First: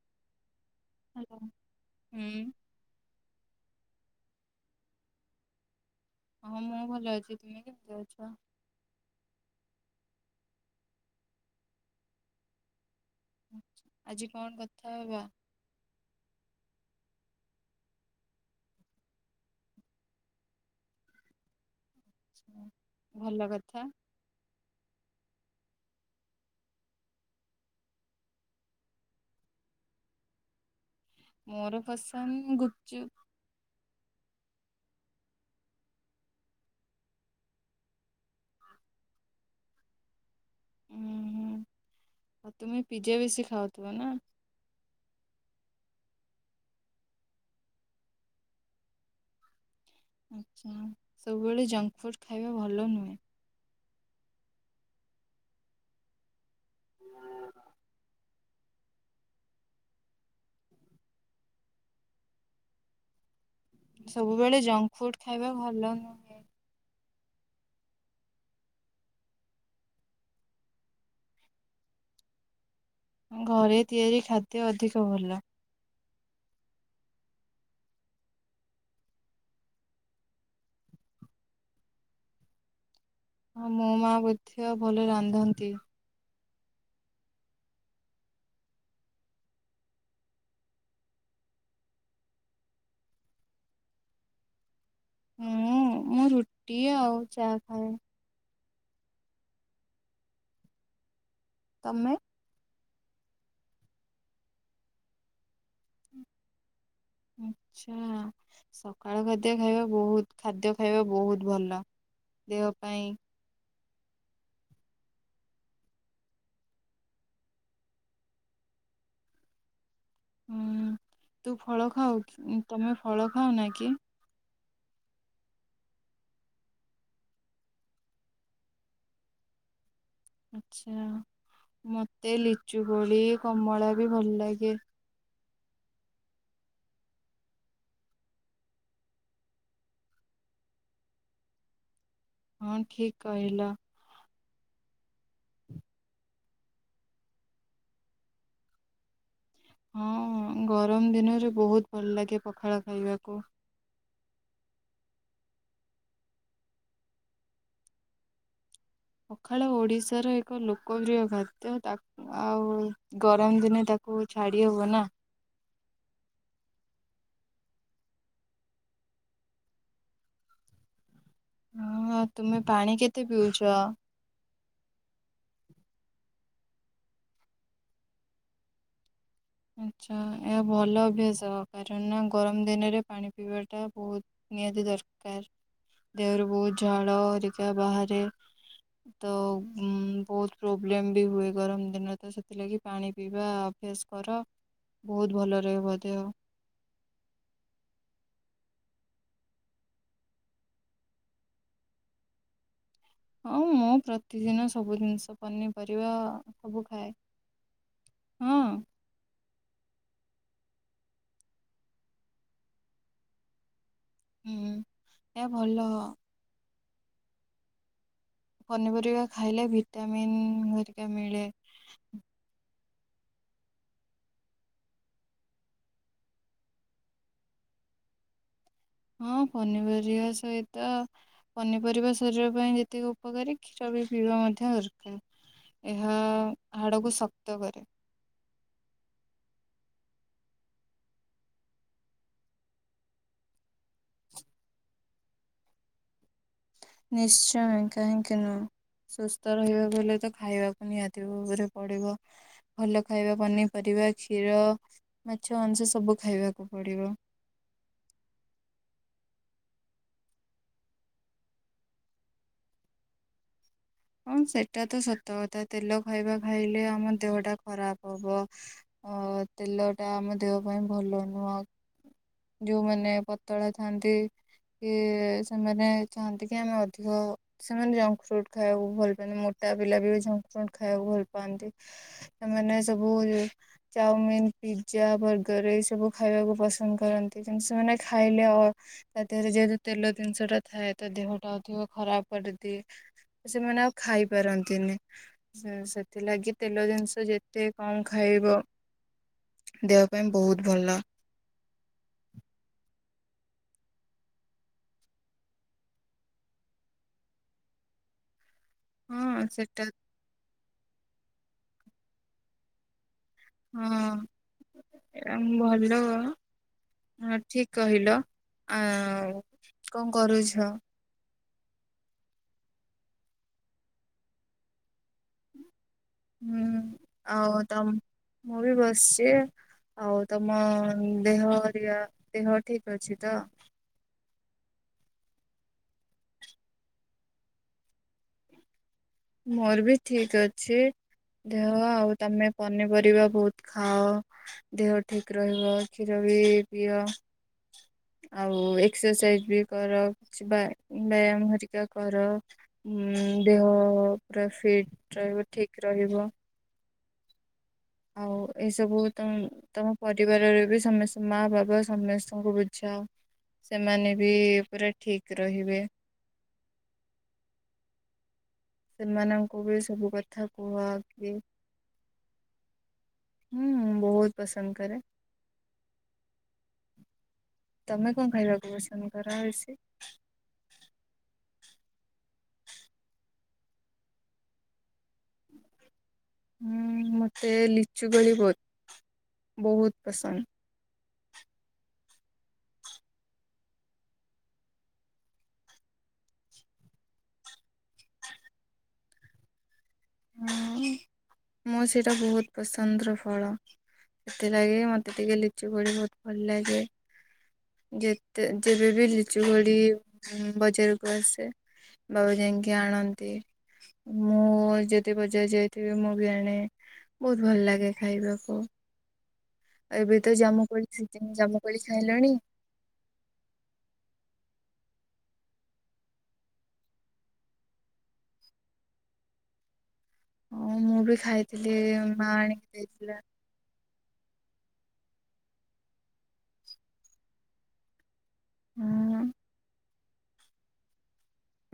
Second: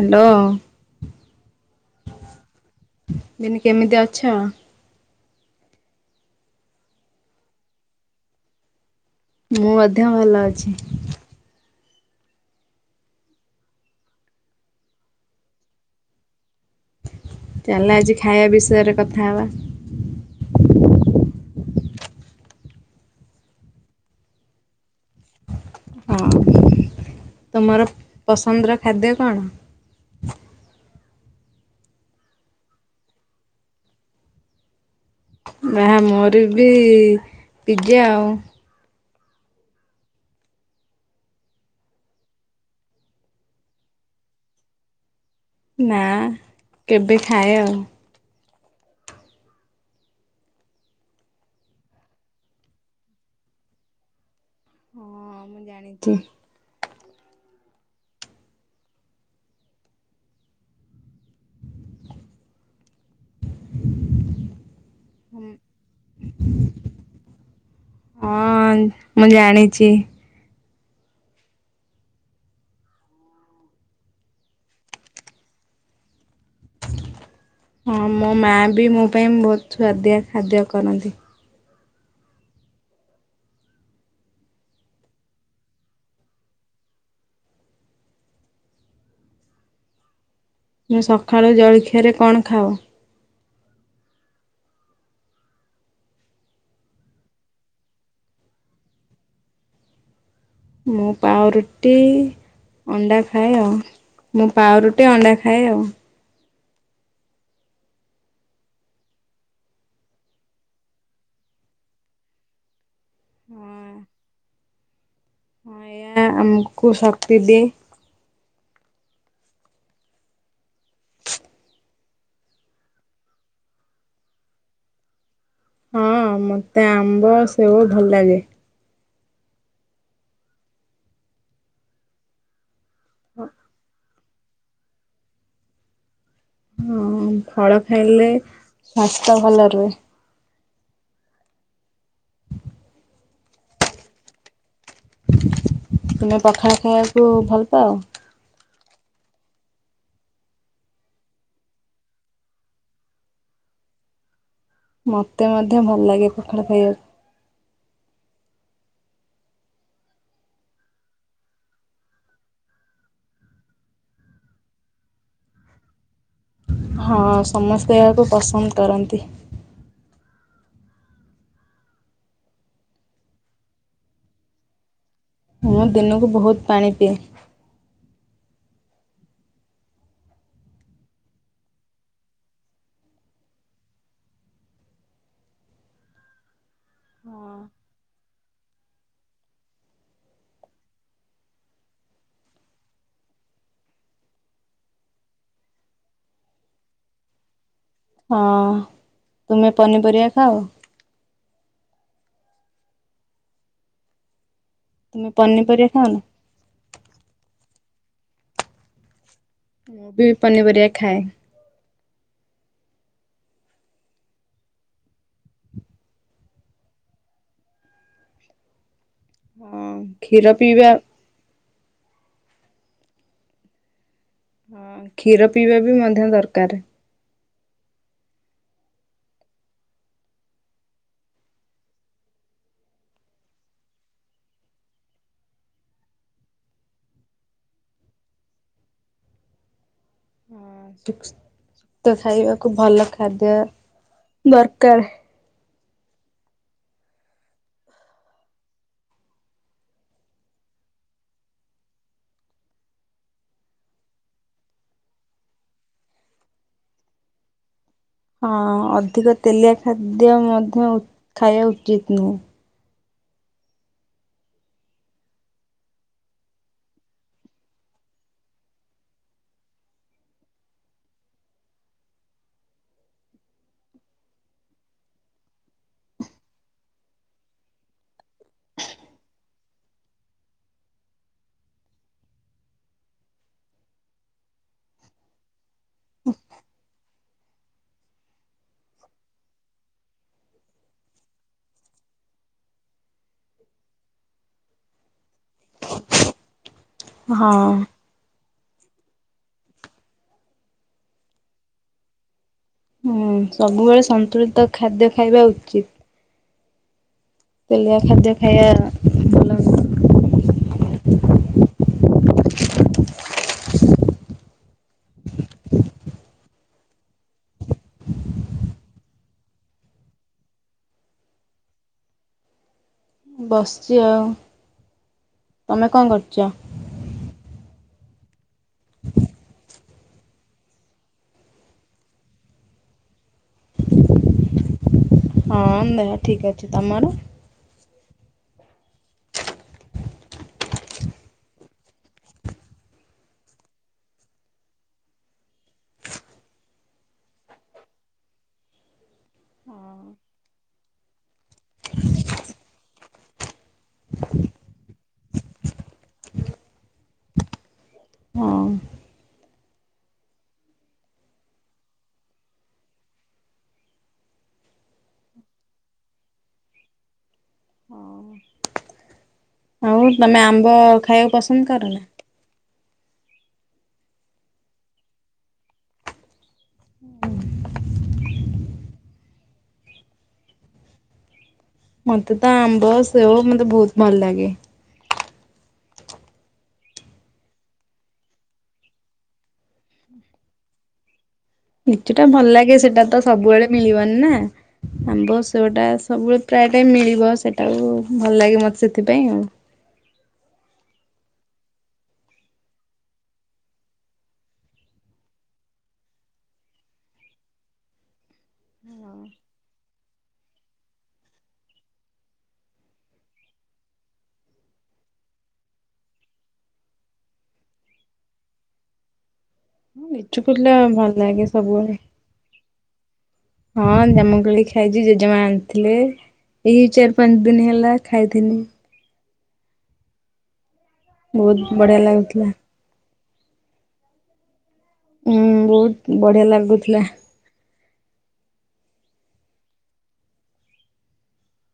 Hello. Hello ଉଁ। ବିନି କେମିତି ଅଛ? ହଁ ମୁଁ ଭଲ ଅଛି ତୁମେ କେମିତି ଅଛ? ମୁଁ ମଧ୍ୟ ଭଲ ଅଛି। ଆଜି କଣ କଥା ହବା। ଚାଲ ଆଜି ଖାଇବା ବିଷୟରେ କଥା ହବା। ଭଲ କଥା। ହଉ ତୁମର ପସନ୍ଦର ଖାଦ୍ୟ କଣ? ମୋର ପସନ୍ଦ ଗୁପ୍ ଚୁପ୍। ନା ମୋର ବି ପିଜ୍ଜା ଆଉ। ଉଁ ହୁଁ ଆଉ ତୁମେ ପିଜ୍ଜା ବେଶି ଖାଉଥିବ ନା। ନା କେବେ ଖାଏ ଆଉ ଆଚ୍ଛା ସବୁବେଳେ ଜଙ୍କ ଫୁଡ ଖାଇବା ଭଲ ନୁହେଁ। ହଁ ମୁଁ ଜାଣିଛି। ସବୁବେଳେ ଜଙ୍କ ଫୁଡ ଖାଇବା ଭଲ ନୁହଁ। ହଁ ମୁଁ ଜାଣିଛି। ଘରେ ତିଆରି ଖାଦ୍ୟ ଅଧିକ ଭଲ। ହଁ ମୋ ମାଆ ବି ମୋ ପାଇଁ ବହୁତ ସୁଆଦିଆ ଖାଦ୍ୟ କରନ୍ତି। ହଁ ମୋ ମାଆ ବଧ୍ୟ ଭଲ ରାନ୍ଧନ୍ତି। ମୁଁ ସକାଳ ଜଳଖିଆରେ କଣ ଖାଅ? ମୁଁ ମୁଁ ରୁଟି ଆଉ ଚାହା ଖାଏ। ମୁଁ ପାଉଁରୁଟି। ତମେ? ଅଣ୍ଡା ଖାଏ ଆଉ ମୁଁ ପାଉଁରୁଟି ଅଣ୍ଡା ଖାଏ ଆଉ। ଆଚ୍ଛା ସକାଳ ଖାଦ୍ୟ ଖାଇବା ବହୁତ ଖାଦ୍ୟ ଖାଇବା ବହୁତ ଭଲ। ଦେହ ପାଇଁ ହୁଁ। ଏହା ଆମକୁ ଶକ୍ତି ଦିଏ। ହୁଁ ତୁ ଫଳ ଖାଉ କୁ ତମେ ଫଳ ଖାଆନା କି? ହଁ ମତେ ଆମ୍ବ ସେଓ ଭଲ ଲାଗେ। ଆଛା ମତେ ଲିଚୁ କୋଳି କମଳା ବି ଭଲ ଲାଗେ। ହଁ ଫଳ ଖାଇଲେ ସ୍ୱାସ୍ଥ୍ୟ ଭଲ ରୁହେ। ହଁ ଠିକ୍ କହିଲ। ତୁମେ ପଖାଳ ଖାଇବାକୁ ଭଲ ପାଅ? ହଁ ହଁ ଗରମ ଦିନରେ ବହୁତ ଭଲ ଲାଗେ ପଖାଳ ଖାଇବାକୁ। ମତେ ମଧ୍ୟ ଭଲ ଲାଗେ ପଖାଳ ଖାଇବାକୁ। ପଖାଳ ଓଡ଼ିଶାର ଏକ ଲୋକପ୍ରିୟ ଖାଦ୍ୟ ତାକୁ ଆଉ ଗରମ ଦିନେ ତାକୁ ଛାଡ଼ି ହବନି ନା। ହଁ ସମସ୍ତେ ଏହାକୁ ପସନ୍ଦ କରନ୍ତି। ହଁ ତୁମେ ପାଣି କେତେ ପିଉଛ? ମୁଁ ଦିନକୁ ବହୁତ ପାଣି ପିଏ। ଆଚ୍ଛା ଏହା ଭଲ ଅଭ୍ୟାସ କାରଣ ନା ଗରମ ଦିନରେ ପାଣି ପିଇବାଟା ବହୁତ ନିହାତି ଦରକାର ଦେହରୁ ବହୁତ ଝାଳ ହେରିକା ବାହାରେ। ତ ଉ ବହୁତ ପ୍ରୋବ୍ଲେମ ବି ହୁଏ ଗରମ ଦିନରେ ତ ସେଥିଲାଗି ପାଣି ପିଇବା ଅଭ୍ୟାସ କର ବହୁତ ଭଲ ରହିବ ଦେହ। ହଁ ତୁମେ ପନିପରିବା ଖାଅ? ହଁ ମୁଁ ପ୍ରତିଦିନ ସବୁ ତୁମେ ଜିନିଷ ଖାଅ ପନିପରିବା ନା? ସବୁ ଖାଏ। ହଁ। ମୁ ବି ପନିପରିବା ଖାଏ। ହୁଁ ଏହା ଭଲ। ପନିପରିବା ଖାଇଲେ ହଁ ଭିଟାମିିନ୍ କ୍ଷୀର ପିଇବା ହେରିକା ମିଳେ। ହଁ କ୍ଷୀର ପିଇବା ବି ମଧ୍ୟ ଦରକାର। ହଁ ପନିପରିବା ସହିତ ପନିପରିବା ଶରୀର ପାଇଁ ଯେତିକି ଉପକାରୀ କ୍ଷୀର ବି ପିଇବା ମଧ୍ୟ ଦରକାର। ଏହା ହାଡ଼କୁ ଶକ୍ତ କରେ। ସୁସ୍ଥ ଖାଇବାକୁ ଭଲ ଖାଦ୍ୟ ଦରକାର। ନିଶ୍ଚୟ କାହିଁକି ନୁହଁ। ସୁସ୍ଥ ରହିବାକୁ ହେଲେ ତ ଖାଇବାକୁ ନିହାତି ଭାବରେ ପଡ଼ିବ। ଭଲ ଖାଇବା ପନିପରିବା କ୍ଷୀର ମାଛ ମାଂସ ସବୁ ଖାଇବାକୁ ପଡ଼ିବ। ହଁ ଅଧିକ ତେଲିଆ ଖାଦ୍ୟ ମଧ୍ୟ ଖାଇବା ଉଚିତ୍ ନୁହେଁ। ହଁ ସେଟା ତ ସତ କଥା ତେଲ ଖାଇବା ଖାଇଲେ ଆମ ଦେହ ଟା ଖରାପ ହବ। ଅ ତେଲ ଟା ଆମ ଦେହ ପାଇଁ ଭଲ ନୁହଁ। ଯୋଉମାନେ ପତଳା ଥାନ୍ତି କି ସେମାନେ ଚାହାନ୍ତି କି ଆମେ ଅଧିକ ସେମାନେ ଜଙ୍କ ଫ୍ରୁଟ୍ ଖାଇବାକୁ ଭଲ ପାଆ ମୋ ଟା ପିଲା ବି ଜଙ୍କ ଫ୍ରୁଟ୍ ଖାଇବାକୁ ଭଲ ପାଆନ୍ତି ସେମାନେ ସବୁ ଚାଓମିିନ ପିଜା ବର୍ଗର ଏଇସବୁ ଖାଇବାକୁ ପସନ୍ଦ କରନ୍ତି କିନ୍ତୁ ସେମାନେ ଖାଇଲେ ଅ ତା ଦେହରେ ଯେହେତୁ ତେଲ ଜିନିଷଟା ଥାଏ ତା ଦେହଟା ଅଧିକ ଖରାପ କରିଦିଏ। ସେମାନେ ଆଉ ଖାଇ ପାରନ୍ତିନି ସେଥିଲାଗି ତେଲ ଜିନିଷ ହଁ ଯେତେ କମ ଖାଇବ ଦେହ ପାଇଁ ବହୁତ ଭଲ। ହୁଁ ସବୁବେଳେ ସନ୍ତୁଳିତ ଖାଦ୍ୟ ଖାଇବା ଉଚିତ୍। ତେଲିଆ ଖାଦ୍ୟ ଖାଇବାର ନାହିଁ। ହଁ ସେଟା। [inaudible] ହଁ ଆମ ଭଲ ହଁ ଠିକ କହିଲ ଆ କଣ କରୁଛ? ବସିଛି ଆଉ ତମେ କଣ କରୁଛ? ହୁଁ ଆଉ ତମ ମୁଁ ବି ବସିଛି। ଆଉ ତମ ଦେହ ହେରିକା ଦେହ ଠିକ ଅଛି ତ? ହଁ ଦେହ ଠିକ ଅଛି ତମର? ମୋର ବି ଠିକ ଅଛି। ଦେହ ଆଉ ତମେ ପନିପରିବା ବହୁତ ଖାଅ। ଦେହ ଠିକ ରହିବ କ୍ଷୀର ବି ପିଅ। ଆଉ ଏକ୍ସରସାଇଜ ବି କର କିଛି ବ୍ୟାୟାମ ହେରିକା କର। ଉଁ ଦେହ ପୁରା ଫିଟ ରହିବ ଠିକ ରହିବ। ଆଉ ହଁ ଏଇସବୁ ତମେ ତମ ପରିବାରରେ ବି ସମସ୍ତେ ମା ବାପ ସମସ୍ତଙ୍କୁ ବୁଝାଅ। ସେମାନେ ବି ପୁରା ଠିକ ରହିବେ। ସେମାନଙ୍କୁ ବି ଆଉ ସବୁ ତମେ କଥା ଆମ୍ବ କୁହ ଖାଇବାକୁ କି? ପସନ୍ଦ କର ନା? ହୁଁ ବହୁତ ପସନ୍ଦ କରେ। ତମେ କଣ ଖାଇବାକୁ ପସନ୍ଦ କର ବେଶୀ? ମତେ ତ ଆମ୍ବ ସେଓ ମତେ ବହୁତ ଭଲ ଲାଗେ। ହୁଁ ମତେ ଲିଚୁ କୋଳି ବହୁତ ବହୁତ୍ ପସନ୍ଦ। ଲିଚୁ ଟା ଭଲ ଲାଗେ ସେଟା ତ ସବୁବେଳେ ମିଳିବନି ନା? ଆମ୍ବ ସେଓଟା ସବୁବେଳେ ପ୍ରାୟ ଟାଇମ୍ ମିଳିବ ସେଇଟାକୁ ଭଲ ଲାଗେ ମତେ ସେଥିପାଇଁ ଆଉ ହୁଁ ମୋର ସେଇଟା ବହୁତ ପସନ୍ଦର ଫଳ। ସେଥିଲାଗି ମତେ ଟିକେ ଲିଚୁ କୋଳି ବହୁତ ଭଲ ଲାଗେ। ଯେତେ ଯେବେବି ଲିଚୁ କୋଳି ବଜାରକୁ ଆସେ। ବାବା ଯାଇକି ଆଣନ୍ତି ମୁଁ ଯେତେ ଯେତେ ବଜାର ଯାଇଥିବେ ମୁଁ ବି ଆଣେ ବହୁତ ଭଲ ଲାଗେ ଖାଇବାକୁ। ଏବେ ତ ଲିଚୁ କୋଲା ଜାମୁକୋଳି କୋରି ଭଲ ସିଜିନ ଲାଗେ ଜାମୁକୋଲି ସବୁବେଳେ। କରି ଖାଇଲଣି। ହଁ ଜାମୁକୋଳି ଖାଇଛି ଜେଜେମା ଆଣିଥିଲେ। ଏଇ ଚାରି ପାଞ୍ଚ ଦିନ ହେଲା ଖାଇଥିନି। ହଁ ମୁଁ ବି ବହୁତ ଖାଇଥିଲି ବଢିଆ ମା ଲାଗୁଥିଲା। ଆଣିକି ଦେଇଥିଲା। ହୁଁ ବହୁତ ବଢିଆ ଲାଗୁଥିଲା। ହାଁ।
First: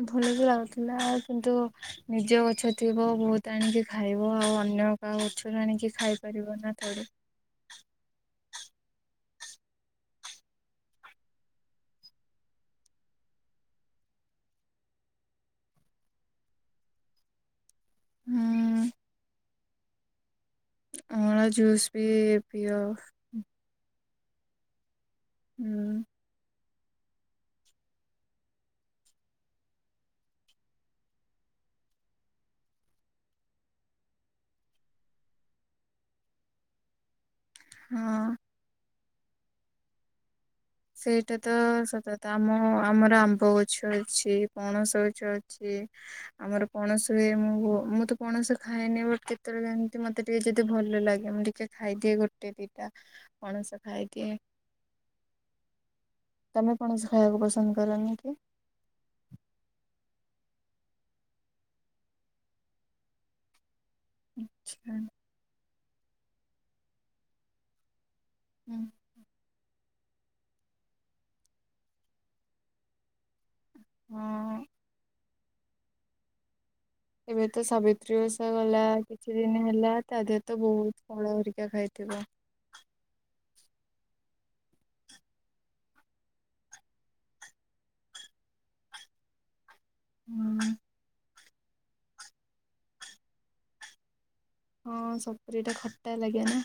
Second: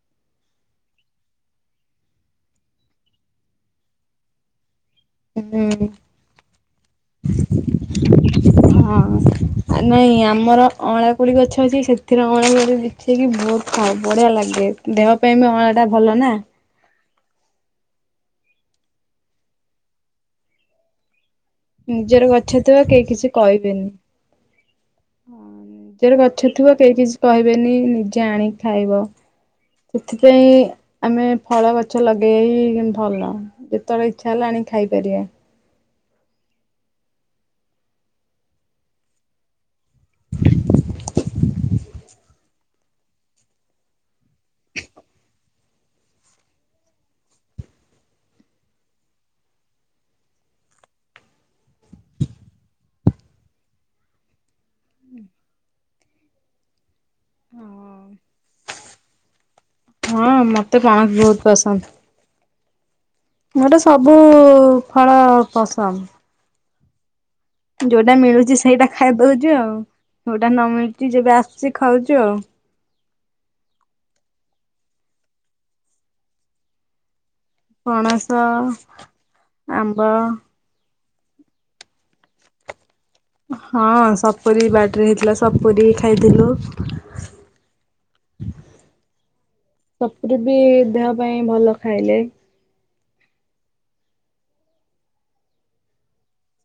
ଭଲ ବି ଲାଗୁଥିଲା କିନ୍ତୁ ନିଜ ଗଛ ଥିବ ବହୁତ ଆଣିକି ଖାଇବ ଆଉ ଅନ୍ୟ କା ଗଛରୁ ହୁଁ। ଆଣିକି ଖାଇପାରିବ ନା ଥୋଡି। ହଁ। ଆ ନାଇଁ ଆମର ଅଁଳା କୋଳି ଗଛ ଅଛି ସେଥିରେ ଅଁଳା କୋଳି ଦେଖିକି ବହୁତ ଖାଉ ବଢିଆ ଲାଗେ। ଦେହ ପାଇଁ ବି ଅଁଳାଟା ଭଲ ନା। ହୁଁ। ଅଁଳା ଜୁ ନିଜର ଗଛ ଥିବ କେହି କିଛି କହିବେନି ହୁଁ ନିଜର ଗଛ ଉଥିବ କେହି କିଛି କହିବେନି ନିଜେ ଆଣିକି ଖାଇବ। ସେଥିପାଇଁ ଆମେ ଫଳ ଗଛ ଲଗେଇବା ହିଁ ଭଲ। ଯେତବେଳେ ଇଚ୍ଛା ହେଲା ଆଣିି ଖାଇପାରିବେ। ହଁ। ସେଇଟା ତ ସତ କଥା ଆମ ଆମର ଆମ୍ବ ଗଛ ଅଛି ପଣସ ଗଛ ଅଛି। ଆମର ପଣସ ହୁଏ ମୁଁ ମୁଁ ତ ପଣସ ଖାଏନି ବଟ କେତେବେଳେ କେମିତି ମତେ ଟିକେ ଯଦି ଭଲ ଲାଗେ ମୁଁ ଟିକେ ଜ ଖାଇଦିଏ ଗୋଟେ ଦିଟା ପଣସ ଖାଇଦିଏ। ତମେ ପଣସ ଖାଇବାକୁ ପସନ୍ଦ କରନି କି? ହଁ ମତେ ପଣସ ବହୁତ ପସନ୍ଦ। ମୋର ସବୁ ଆଚ୍ଛା ଫଳ ପସନ୍ଦ। ଯୋଉଟା ମିଳୁଛି ହୁଁ। ସେଇଟା ଖାଇଦଉଛି ଆଉ ଯୋଉଟା ନ ମିଳୁଛି ଯେବେ ଆସୁଛି ଖାଉଛୁ ଆଉ। ହୁଁ। ଏବେ ତ ସାବିତ୍ରୀ ପଣସ ଓସା ଗଲା କିଛି ଦିନ ହେଲା ଆମ୍ବ ତା ଦେହରେ ତ ବହୁତ ଫଳ ହରିକା ଖାଇଥିବ? ହଁ ସପୁରୀ ବାଡିରେ ହେଇଥିଲା ସପୁରୀ ଖାଇଥିଲୁ। [inaudible] ସପୁରୀ ବି ହୁଁ ଦେହ ପାଇଁ ଭଲ ଖାଇଲେ। ହଁ ସପୁରୀ ଟା ଖଟା ଲାଗେ ନା।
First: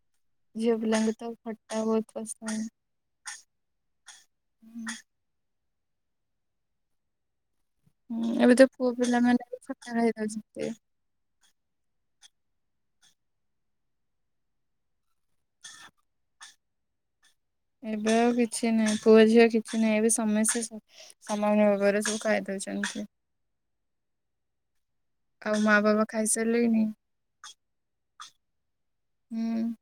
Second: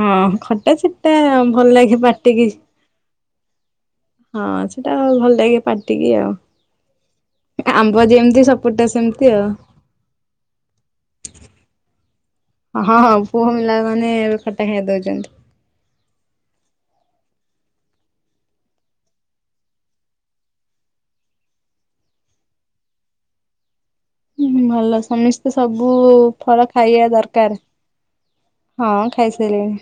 ହଁ ଝିଅ ଖଟା ପିଲାଙ୍କୁ ଛିଟା ତ ଖଟା ଭଲ ଲାଗେ ବହୁତ ପାଟିକି। ପସନ୍ଦ। ହଁ ସେଟା ଭଲ ଲାଗେ ପାଟିକି ଆଉ। ଆମ୍ବ ହୁଁ ଯେମିତି ଏବେ ତ ସପୁରୀଟା ପୁଅ ସେମିତି ପିଲାମାନେ ଆଉ। ବି ଖଟା ଖାଇ ଦଉଛନ୍ତି। ହଁ ହଁ ପୁଅ ମିଲା ମାନେ ଏବେ ଖଟା ଖାଇ ଦଉଛନ୍ତି। [inaudible] ଏବେ ଆଉ କିଛି ନାହିଁ ପୁଅ ଝିଅ କିଛି ନାହିଁ ଏବେ ସମସ୍ତେ ସମା ସାମାନ୍ୟ ଭାବରେ ସବୁ ଖାଇଦଉଛନ୍ତି। ଭଲ ସମସ୍ତେ ଆଉ ମା ସବୁ ବାବା ଫଳ ଖାଇସାରିଲେଣି ଖାଇବା ଦରକାର, ହଁ। ହୁଁ ଖାଇସାଇଲେନି।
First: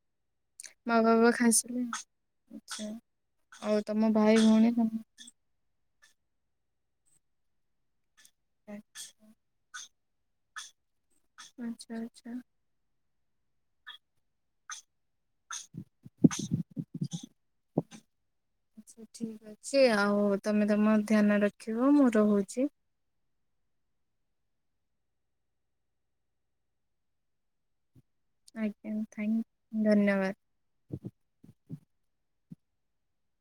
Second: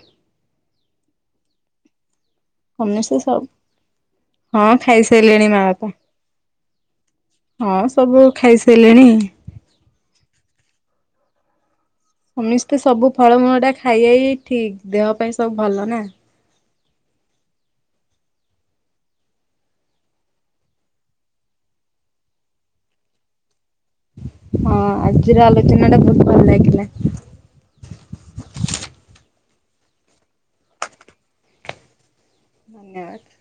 ମା ବାବା ଖାଇସାରିଲେଣି? ସମସ୍ତେ ସବୁ ଆଉ ତମ ଭାଇ ହଁ ଭଉଣୀ ତମ ଖାଇସାରିଲେଣି ମା ବାପା ହଁ ସବୁ ଖାଇସାରିଲେଣି। ଆଚ୍ଛା। ଆଚ୍ଛା। ସମେସ୍ତେ ସବୁ ଫଳମୂଳ ଟା ଖାଇଇ ଠିକ ଦେହ ପାଇଁ ସବୁ ଭଲ ନା? [inaudible] ଆଛା ଠିକ ଅଛି ଆଉ ତମେ ତମ ଧ୍ୟାନ ରଖିବ ମୁଁ ରହୁଛି। ହଁ ଆଜିର ଆଲୋଚନା ଟା ବହୁତ ଭଲ ଲାଗିଲା। ଆଜ୍ଞା ଥଙ୍କ ଧନ୍ୟବାଦ। ଧନ୍ୟବାଦ।